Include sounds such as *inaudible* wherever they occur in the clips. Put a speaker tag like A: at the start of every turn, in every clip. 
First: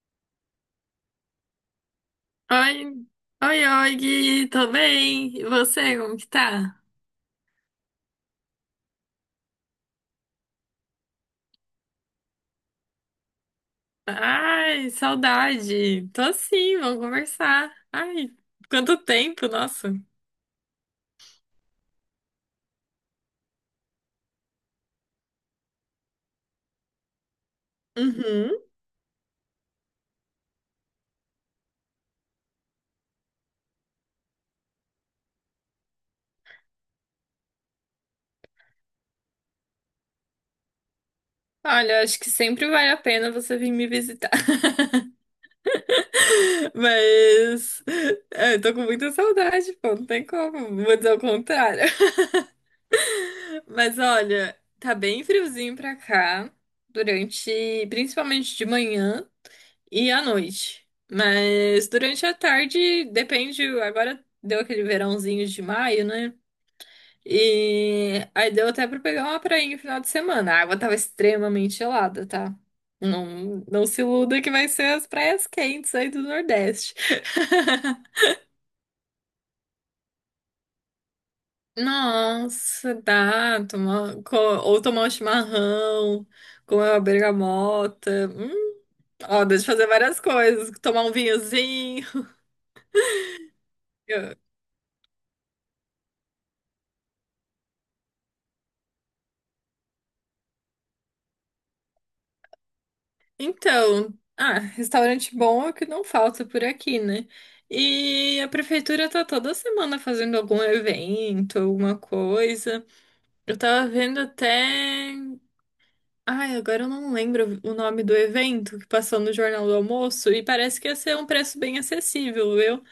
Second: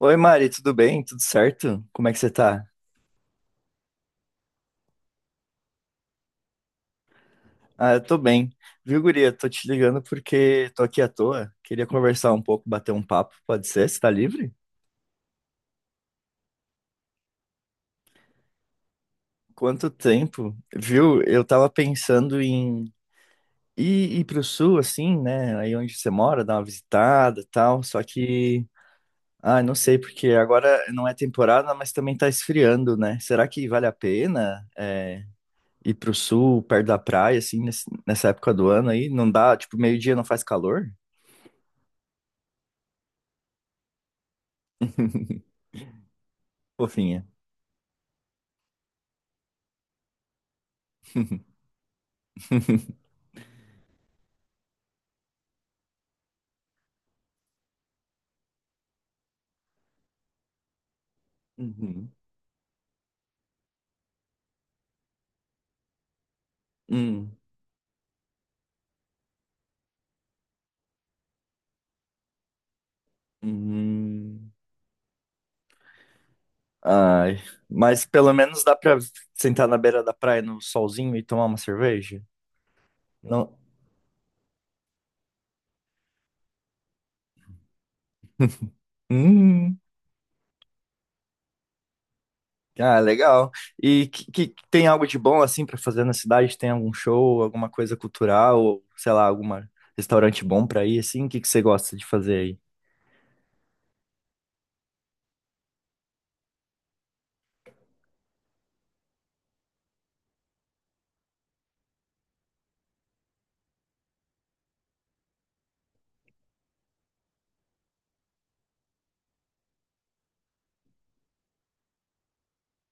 A: Oi, Mari, tudo bem? Tudo certo? Como é que você tá?
B: Oi, oi, oi, Gui, tô bem. E você, como que tá?
A: Ah, eu tô bem. Viu, guria? Tô te ligando porque tô aqui à toa. Queria conversar um pouco, bater um papo, pode ser? Você tá livre?
B: Ai, saudade. Tô sim, vamos conversar. Ai, quanto tempo,
A: Quanto
B: nossa.
A: tempo? Viu? Eu tava pensando em ir pro sul, assim, né? Aí onde você mora, dar uma visitada e tal. Só
B: Uhum.
A: que, ah, não sei, porque agora não é temporada, mas também tá esfriando, né? Será que vale a pena? Ir pro sul, perto da praia, assim, nessa época do ano aí, não dá, tipo, meio-dia não faz calor?
B: Olha, acho que sempre vale a pena você vir me visitar. *laughs*
A: Fofinha.
B: Mas é, eu tô com muita saudade, pô, não tem como, vou dizer o contrário. *laughs*
A: *laughs*
B: Mas olha, tá bem friozinho pra cá, durante, principalmente de manhã. E à noite. Mas
A: Uhum.
B: durante a tarde, depende. Agora deu aquele verãozinho de maio, né?
A: Hum.
B: E aí deu até pra pegar uma prainha no final de semana. A água tava extremamente gelada, tá? Não, não se iluda que
A: Uhum.
B: vai ser as praias quentes aí do Nordeste.
A: Ai, mas
B: *laughs*
A: pelo menos dá pra sentar na beira da praia no solzinho e tomar uma cerveja?
B: Nossa,
A: Não.
B: dá. Ou tomar um chimarrão, comer uma bergamota. Ó, dá de
A: Hum.
B: fazer várias coisas. Tomar um vinhozinho.
A: Ah, legal. E
B: *laughs*
A: tem algo de bom assim pra fazer na cidade? Tem algum show, alguma coisa cultural, ou sei lá, algum restaurante bom pra ir assim? O que que você gosta de fazer aí?
B: Então, restaurante bom é o que não falta por aqui, né? E a prefeitura tá toda semana fazendo algum evento, alguma coisa. Eu tava vendo até. Ai, agora eu não lembro o nome do evento que passou no Jornal do Almoço e parece que ia ser um preço bem acessível, viu?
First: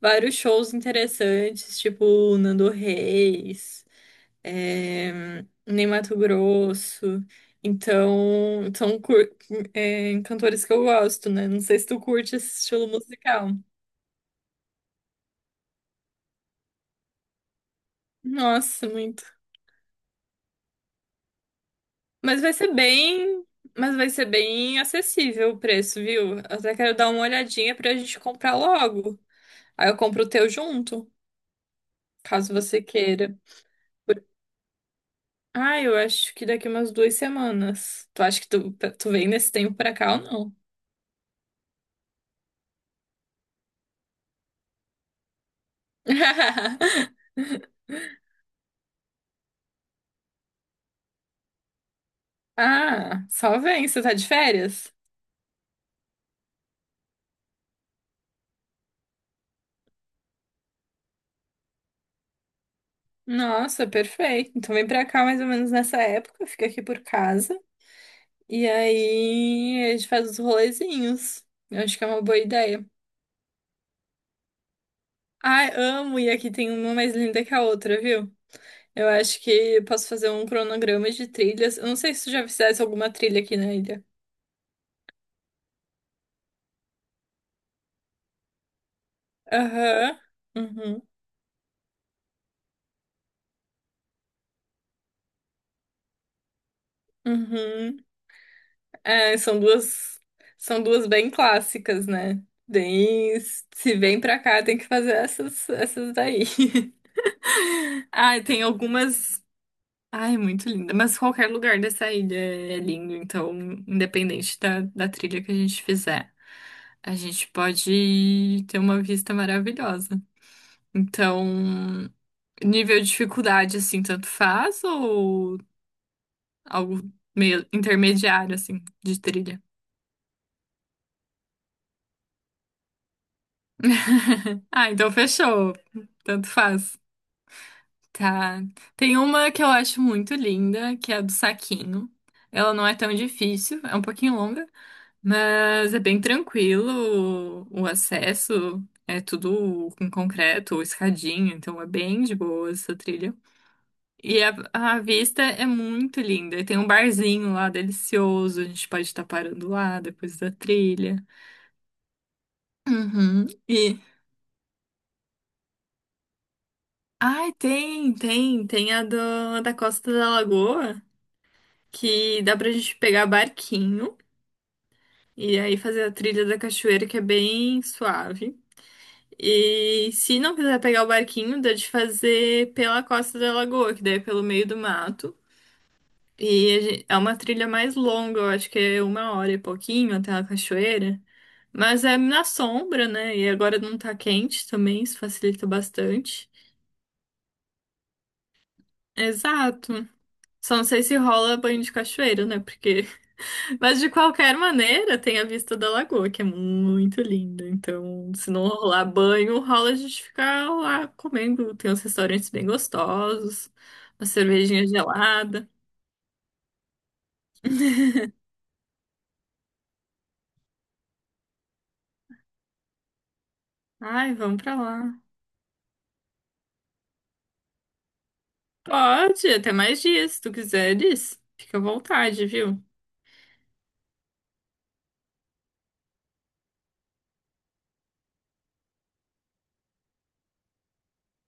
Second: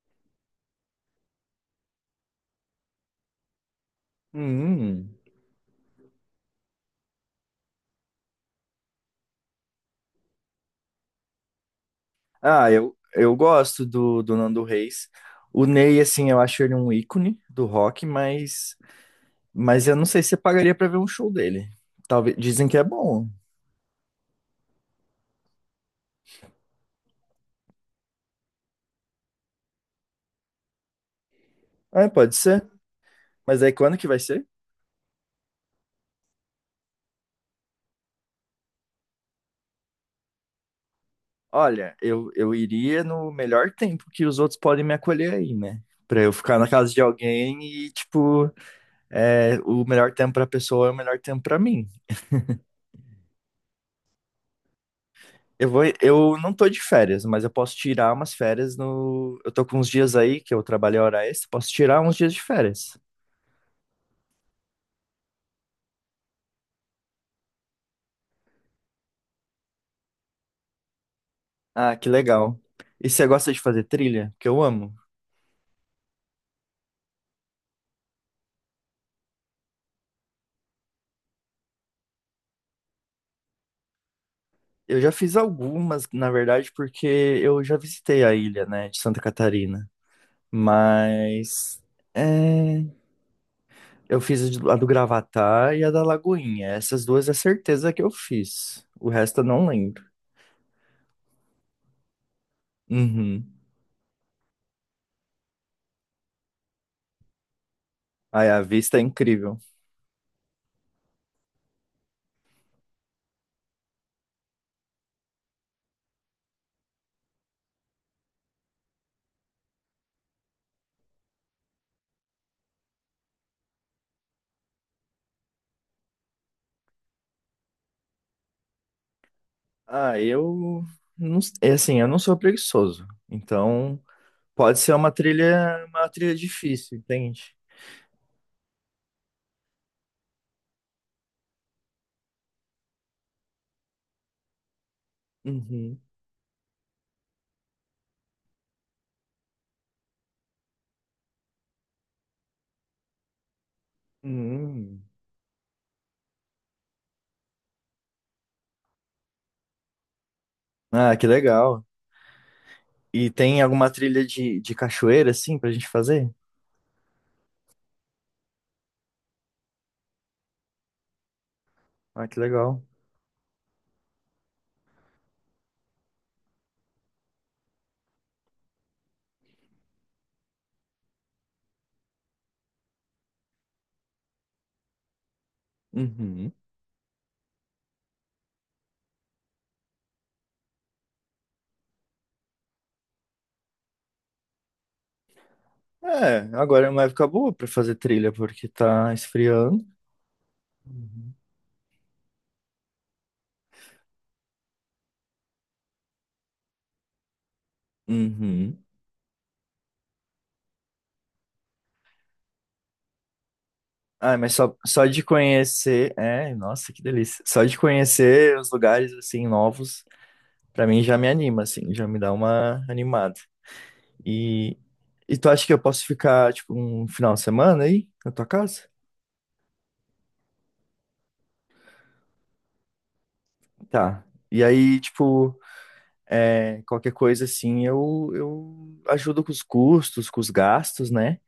B: Vários shows interessantes, tipo o Nando Reis,
A: Hum.
B: eh, nem Mato Grosso. Então, são cantores que eu gosto, né? Não sei se tu curte esse
A: Ah,
B: estilo
A: eu
B: musical.
A: gosto do Nando Reis. O Ney, assim, eu acho ele um ícone do rock, mas
B: Nossa, muito.
A: Mas eu não sei se pagaria pra ver um show dele. Talvez
B: Mas vai
A: dizem
B: ser
A: que é bom.
B: bem, mas vai ser bem acessível o preço, viu? Eu até quero dar uma olhadinha pra gente comprar logo. Aí eu compro o teu junto,
A: É, pode
B: caso
A: ser.
B: você queira.
A: Mas aí quando que vai
B: Por-
A: ser?
B: eu acho que daqui umas 2 semanas. Tu acha que tu, vem nesse tempo pra cá ou não?
A: Olha, eu iria no melhor tempo que os outros podem me acolher aí, né? Pra eu ficar na casa de
B: *laughs*
A: alguém e, tipo, é, o melhor tempo pra pessoa é o melhor tempo pra mim.
B: Só vem, você tá de férias?
A: Eu não tô de férias, mas eu posso tirar umas férias no. Eu tô com uns dias aí que eu trabalhei hora extra, posso tirar uns dias de férias.
B: Nossa, perfeito. Então vem pra cá mais ou menos nessa época, fica aqui por casa. E aí a gente faz os rolezinhos. Eu
A: Ah,
B: acho que é
A: que
B: uma boa
A: legal.
B: ideia.
A: E você gosta de fazer trilha? Que eu amo.
B: Ai, amo, e aqui tem uma mais linda que a outra, viu? Eu acho que eu posso fazer um cronograma de trilhas. Eu não sei se tu já fizesse alguma trilha aqui na ilha.
A: Eu já fiz algumas, na verdade, porque eu já visitei a ilha, né, de Santa Catarina.
B: Aham. Uhum.
A: Mas é, eu fiz a do Gravatá e a da Lagoinha. Essas duas é certeza
B: Uhum.
A: que eu fiz. O
B: É,
A: resto eu
B: são
A: não lembro.
B: duas, são duas bem clássicas, né? Bem,
A: Uhum.
B: se vem pra cá, tem que fazer essas daí. *laughs* Ai,
A: Ai, a
B: tem
A: vista é
B: algumas.
A: incrível.
B: Ai, muito linda. Mas qualquer lugar dessa ilha é lindo, então, independente da trilha que a gente fizer, a gente pode ter uma vista maravilhosa. Então, nível de dificuldade, assim, tanto faz ou algo meio intermediário, assim, de trilha?
A: Ah, eu não, é assim, eu não sou preguiçoso. Então,
B: *laughs*
A: pode
B: Ah,
A: ser
B: então fechou.
A: uma trilha
B: Tanto
A: difícil,
B: faz.
A: entende?
B: Tá. Tem uma que eu acho muito linda, que é a do saquinho. Ela não é tão difícil, é um pouquinho longa, mas é
A: Uhum.
B: bem tranquilo o acesso. É tudo com concreto, ou escadinha, então é bem de boa essa trilha. E a,
A: Hum.
B: vista é muito linda. E tem um barzinho lá delicioso, a gente pode estar parando lá depois da trilha.
A: Ah, que legal. E
B: Uhum.
A: tem alguma trilha de cachoeira, assim, pra gente fazer?
B: Ai, tem, tem. Tem a da Costa da Lagoa,
A: Ah, que
B: que dá pra
A: legal.
B: gente pegar barquinho e aí fazer a trilha da cachoeira, que é bem suave. E se não quiser pegar o barquinho, dá de fazer pela Costa da Lagoa, que daí é pelo meio do mato.
A: Uhum.
B: É uma trilha mais longa, eu acho que é uma hora e pouquinho até a cachoeira. Mas é na sombra, né? E agora não tá quente também, isso facilita
A: É,
B: bastante.
A: agora é uma época boa pra fazer trilha, porque tá esfriando.
B: Exato. Só não sei se
A: Uhum.
B: rola banho de cachoeira, né? Porque. *laughs* Mas de qualquer maneira, tem a vista da lagoa, que é muito linda. Então, se não
A: Uhum.
B: rolar banho, rola a gente ficar lá comendo. Tem uns restaurantes bem gostosos, uma
A: Ah, mas
B: cervejinha
A: só de
B: gelada.
A: conhecer. É, nossa, que delícia. Só de conhecer os lugares, assim, novos, pra mim já me anima, assim, já me dá uma animada.
B: Ai, vamos pra
A: E,
B: lá.
A: e tu acha que eu posso ficar, tipo, um final de semana aí, na tua casa?
B: Pode, até mais dias, se tu quiseres. Fica à vontade, viu?
A: Tá. E aí, tipo. É, qualquer coisa assim, eu ajudo com os custos, com os gastos, né?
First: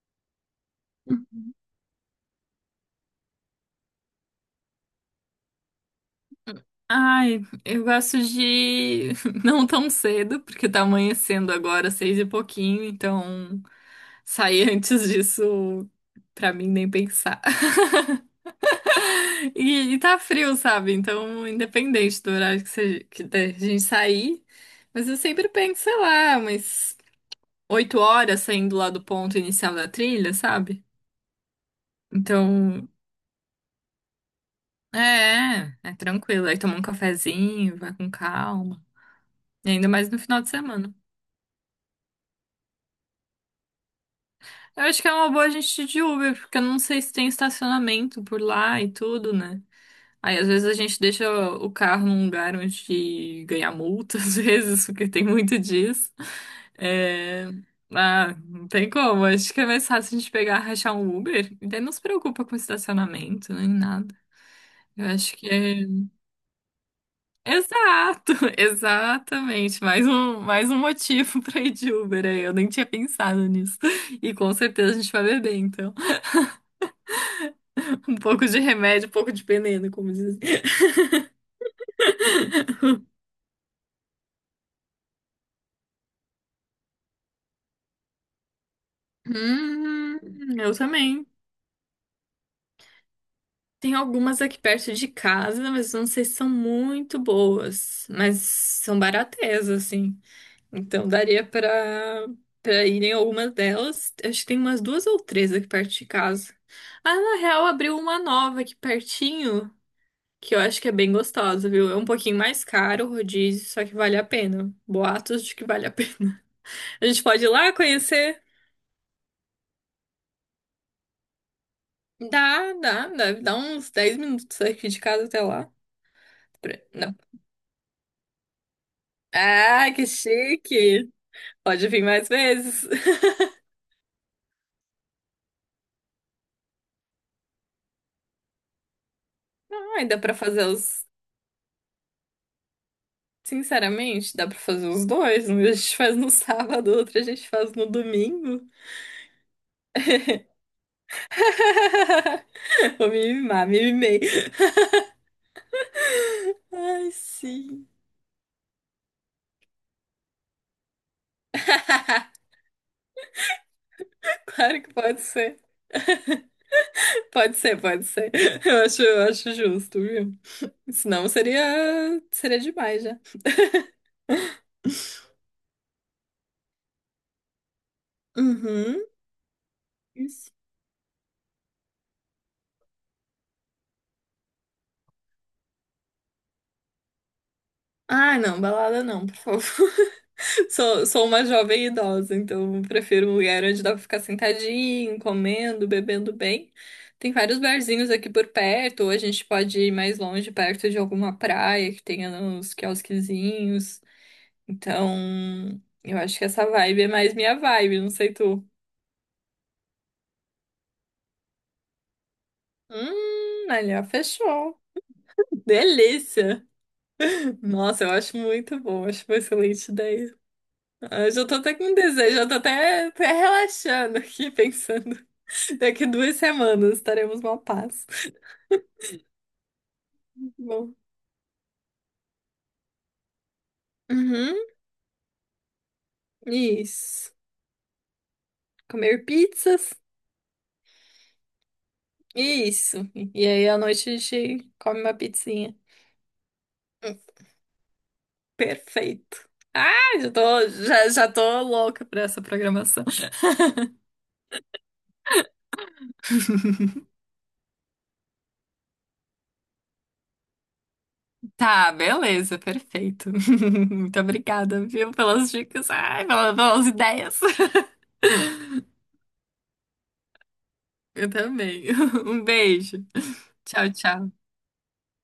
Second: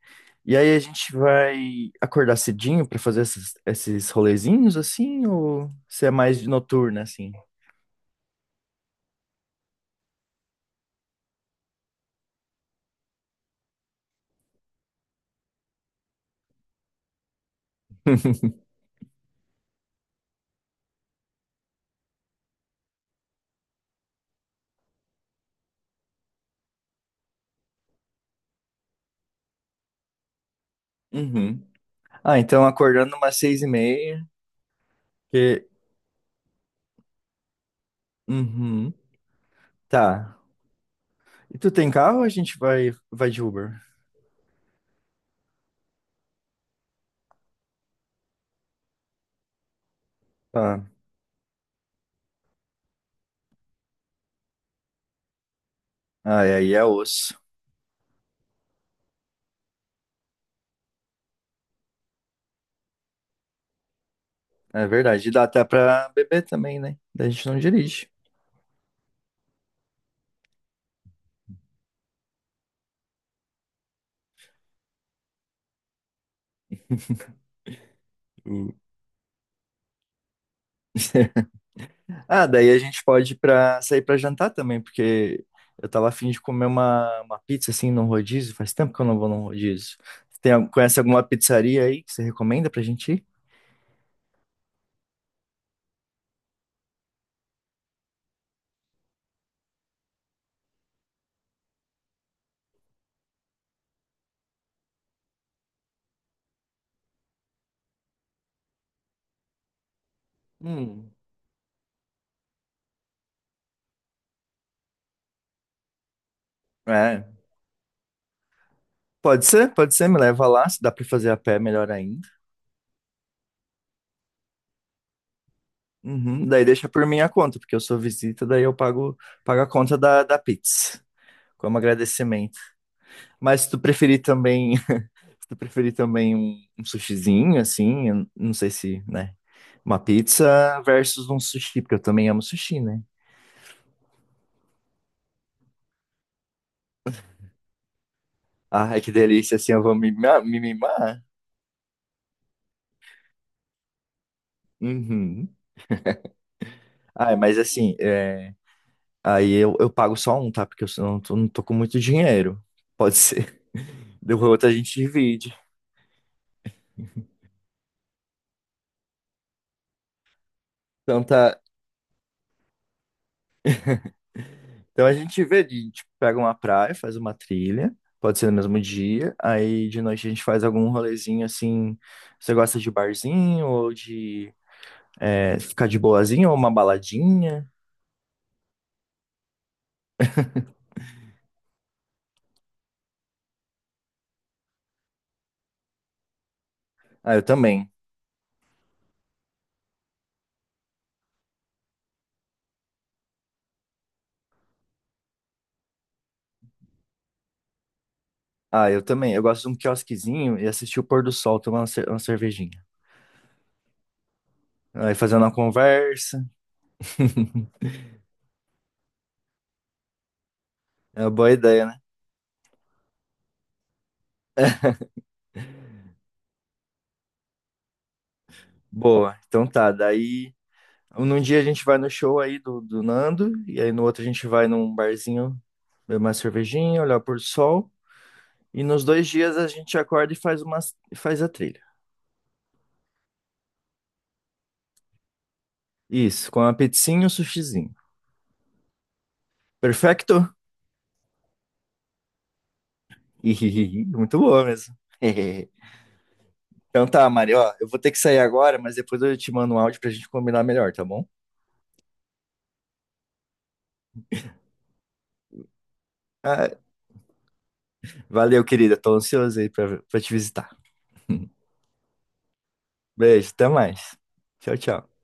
A: E aí a gente vai acordar cedinho pra fazer esses rolezinhos assim, ou você é mais de noturna assim?
B: Ai, eu gosto de *laughs* não tão cedo, porque tá amanhecendo agora, seis e pouquinho, então sair *laughs* antes disso, pra mim, nem pensar. *laughs*
A: *laughs*
B: E tá frio, sabe? Então, independente do horário que, seja, que da gente sair, mas eu sempre penso, sei lá, umas 8 horas saindo lá do ponto inicial da trilha, sabe?
A: Uhum. Ah, então
B: Então,
A: acordando umas seis e meia. Que...
B: é tranquilo. Aí toma um cafezinho, vai com calma.
A: Uhum.
B: E ainda mais no
A: Tá.
B: final de semana.
A: E tu tem carro ou a gente vai de Uber?
B: Eu acho que é uma boa a gente ir de Uber, porque eu não sei se tem estacionamento por lá e tudo, né? Aí às vezes a
A: Tá.
B: gente deixa o carro num lugar onde ganha multa, *laughs* às vezes, porque tem muito disso.
A: Ah, e aí é osso.
B: É... Ah, não tem como. Acho que é mais fácil a gente pegar, rachar um Uber. E daí não se preocupa com estacionamento, nem nada.
A: É
B: Eu
A: verdade. E
B: acho
A: dá
B: que
A: até
B: é.
A: pra beber também, né? Daí a gente não dirige.
B: Exato, *laughs* exatamente. Mais um motivo *laughs* pra ir de Uber aí. Eu nem tinha pensado nisso. E com certeza a gente vai beber, então. Um pouco de
A: Hum.
B: remédio, um pouco de veneno, como dizem.
A: *laughs* Ah, daí a gente pode para sair para jantar também, porque eu tava afim de comer uma pizza assim num rodízio. Faz tempo que eu não vou num rodízio.
B: Hum,
A: Tem,
B: eu
A: conhece alguma
B: também.
A: pizzaria aí que você recomenda pra gente ir?
B: Tem algumas aqui perto de casa, mas não sei se são muito boas. Mas são baratas, assim. Então daria pra, ir em algumas delas. Acho que tem umas duas ou três aqui perto de casa. Ah, na real, abriu uma nova aqui pertinho, que eu acho que é bem
A: Hum.
B: gostosa, viu? É um pouquinho mais caro o rodízio, só que vale a pena. Boatos de que vale a pena. *laughs* A gente
A: É,
B: pode ir lá conhecer.
A: pode ser, me leva lá, se dá pra fazer a pé, melhor ainda.
B: Dá, dá, deve dar uns 10 minutos aqui de casa até lá.
A: Uhum, daí deixa por
B: Não.
A: minha conta, porque eu sou visita, daí eu pago a
B: Ah,
A: conta
B: que
A: da Pix,
B: chique!
A: como
B: Pode vir mais
A: agradecimento.
B: vezes. *laughs*
A: Mas se tu preferir também, *laughs* se tu preferir também um sushizinho, assim, eu não sei se, né, uma
B: Ai, dá pra fazer
A: pizza
B: os.
A: versus um sushi, porque eu também amo sushi, né?
B: Sinceramente, dá pra fazer os dois. Um a gente faz no sábado, outro a gente faz no domingo.
A: Ah, é que delícia, assim, eu vou me mimar.
B: *laughs* Vou me mimar, me mimei.
A: Uhum.
B: Ai,
A: Ah, mas
B: sim.
A: assim, é, aí eu pago só um, tá? Porque eu não não tô com muito
B: *laughs*
A: dinheiro. Pode ser. *laughs* Do outro a
B: Claro
A: gente
B: que pode
A: divide.
B: ser. Pode ser, pode ser. Eu acho justo, viu?
A: Então
B: Senão
A: tá,
B: seria demais já.
A: então a gente vê, a gente pega uma praia, faz uma trilha, pode ser no mesmo
B: Uhum.
A: dia, aí de noite a gente faz algum rolezinho assim. Você gosta de barzinho ou de é, ficar de boazinha ou uma baladinha?
B: Ah, não, balada não, por favor. *laughs* Sou uma jovem idosa, então prefiro um lugar onde dá pra ficar sentadinho, comendo, bebendo bem. Tem
A: Ah, eu
B: vários
A: também.
B: barzinhos aqui por perto, ou a gente pode ir mais longe, perto de alguma praia que tenha uns quiosquezinhos. Então, eu acho que essa vibe é mais minha vibe, não sei tu.
A: Ah, eu também. Eu gosto de um quiosquezinho e assistir o pôr do sol, tomar uma uma cervejinha.
B: Ali, ó, fechou.
A: Aí fazendo uma conversa.
B: Delícia!
A: *laughs*
B: Nossa, eu acho muito bom, acho uma excelente ideia.
A: É
B: Ah,
A: uma
B: eu já
A: boa
B: tô até
A: ideia,
B: com
A: né?
B: desejo, eu tô até, relaxando aqui, pensando. *laughs* Daqui 2 semanas estaremos numa paz.
A: Boa. Então tá, daí
B: Bom.
A: num dia a gente vai no show aí do Nando, e aí no outro a gente
B: Uhum,
A: vai num barzinho beber uma cervejinha, olhar o
B: isso.
A: pôr do sol. E nos
B: Comer
A: dois dias a
B: pizzas?
A: gente acorda e faz, uma, faz a trilha.
B: Isso. E aí à noite a gente come uma pizzinha.
A: Isso, com a
B: Hum,
A: pizzinha e o sushizinho.
B: Perfeito. Ah, já
A: Perfecto?
B: tô, já tô louca pra essa programação.
A: Ihihihi, *laughs* muito boa mesmo. *laughs* Então tá, Mari, ó, eu vou ter que sair agora, mas depois eu te mando um áudio pra gente combinar melhor, tá bom?
B: Tá, beleza, perfeito. *laughs* Muito obrigada, viu, pelas dicas, ai, pelas
A: Ah,
B: pelas ideias.
A: valeu, querida. Tô ansioso aí pra te visitar.
B: *laughs* Eu também. *laughs* Um beijo.
A: Beijo, até
B: Tchau,
A: mais.
B: tchau.
A: Tchau, tchau.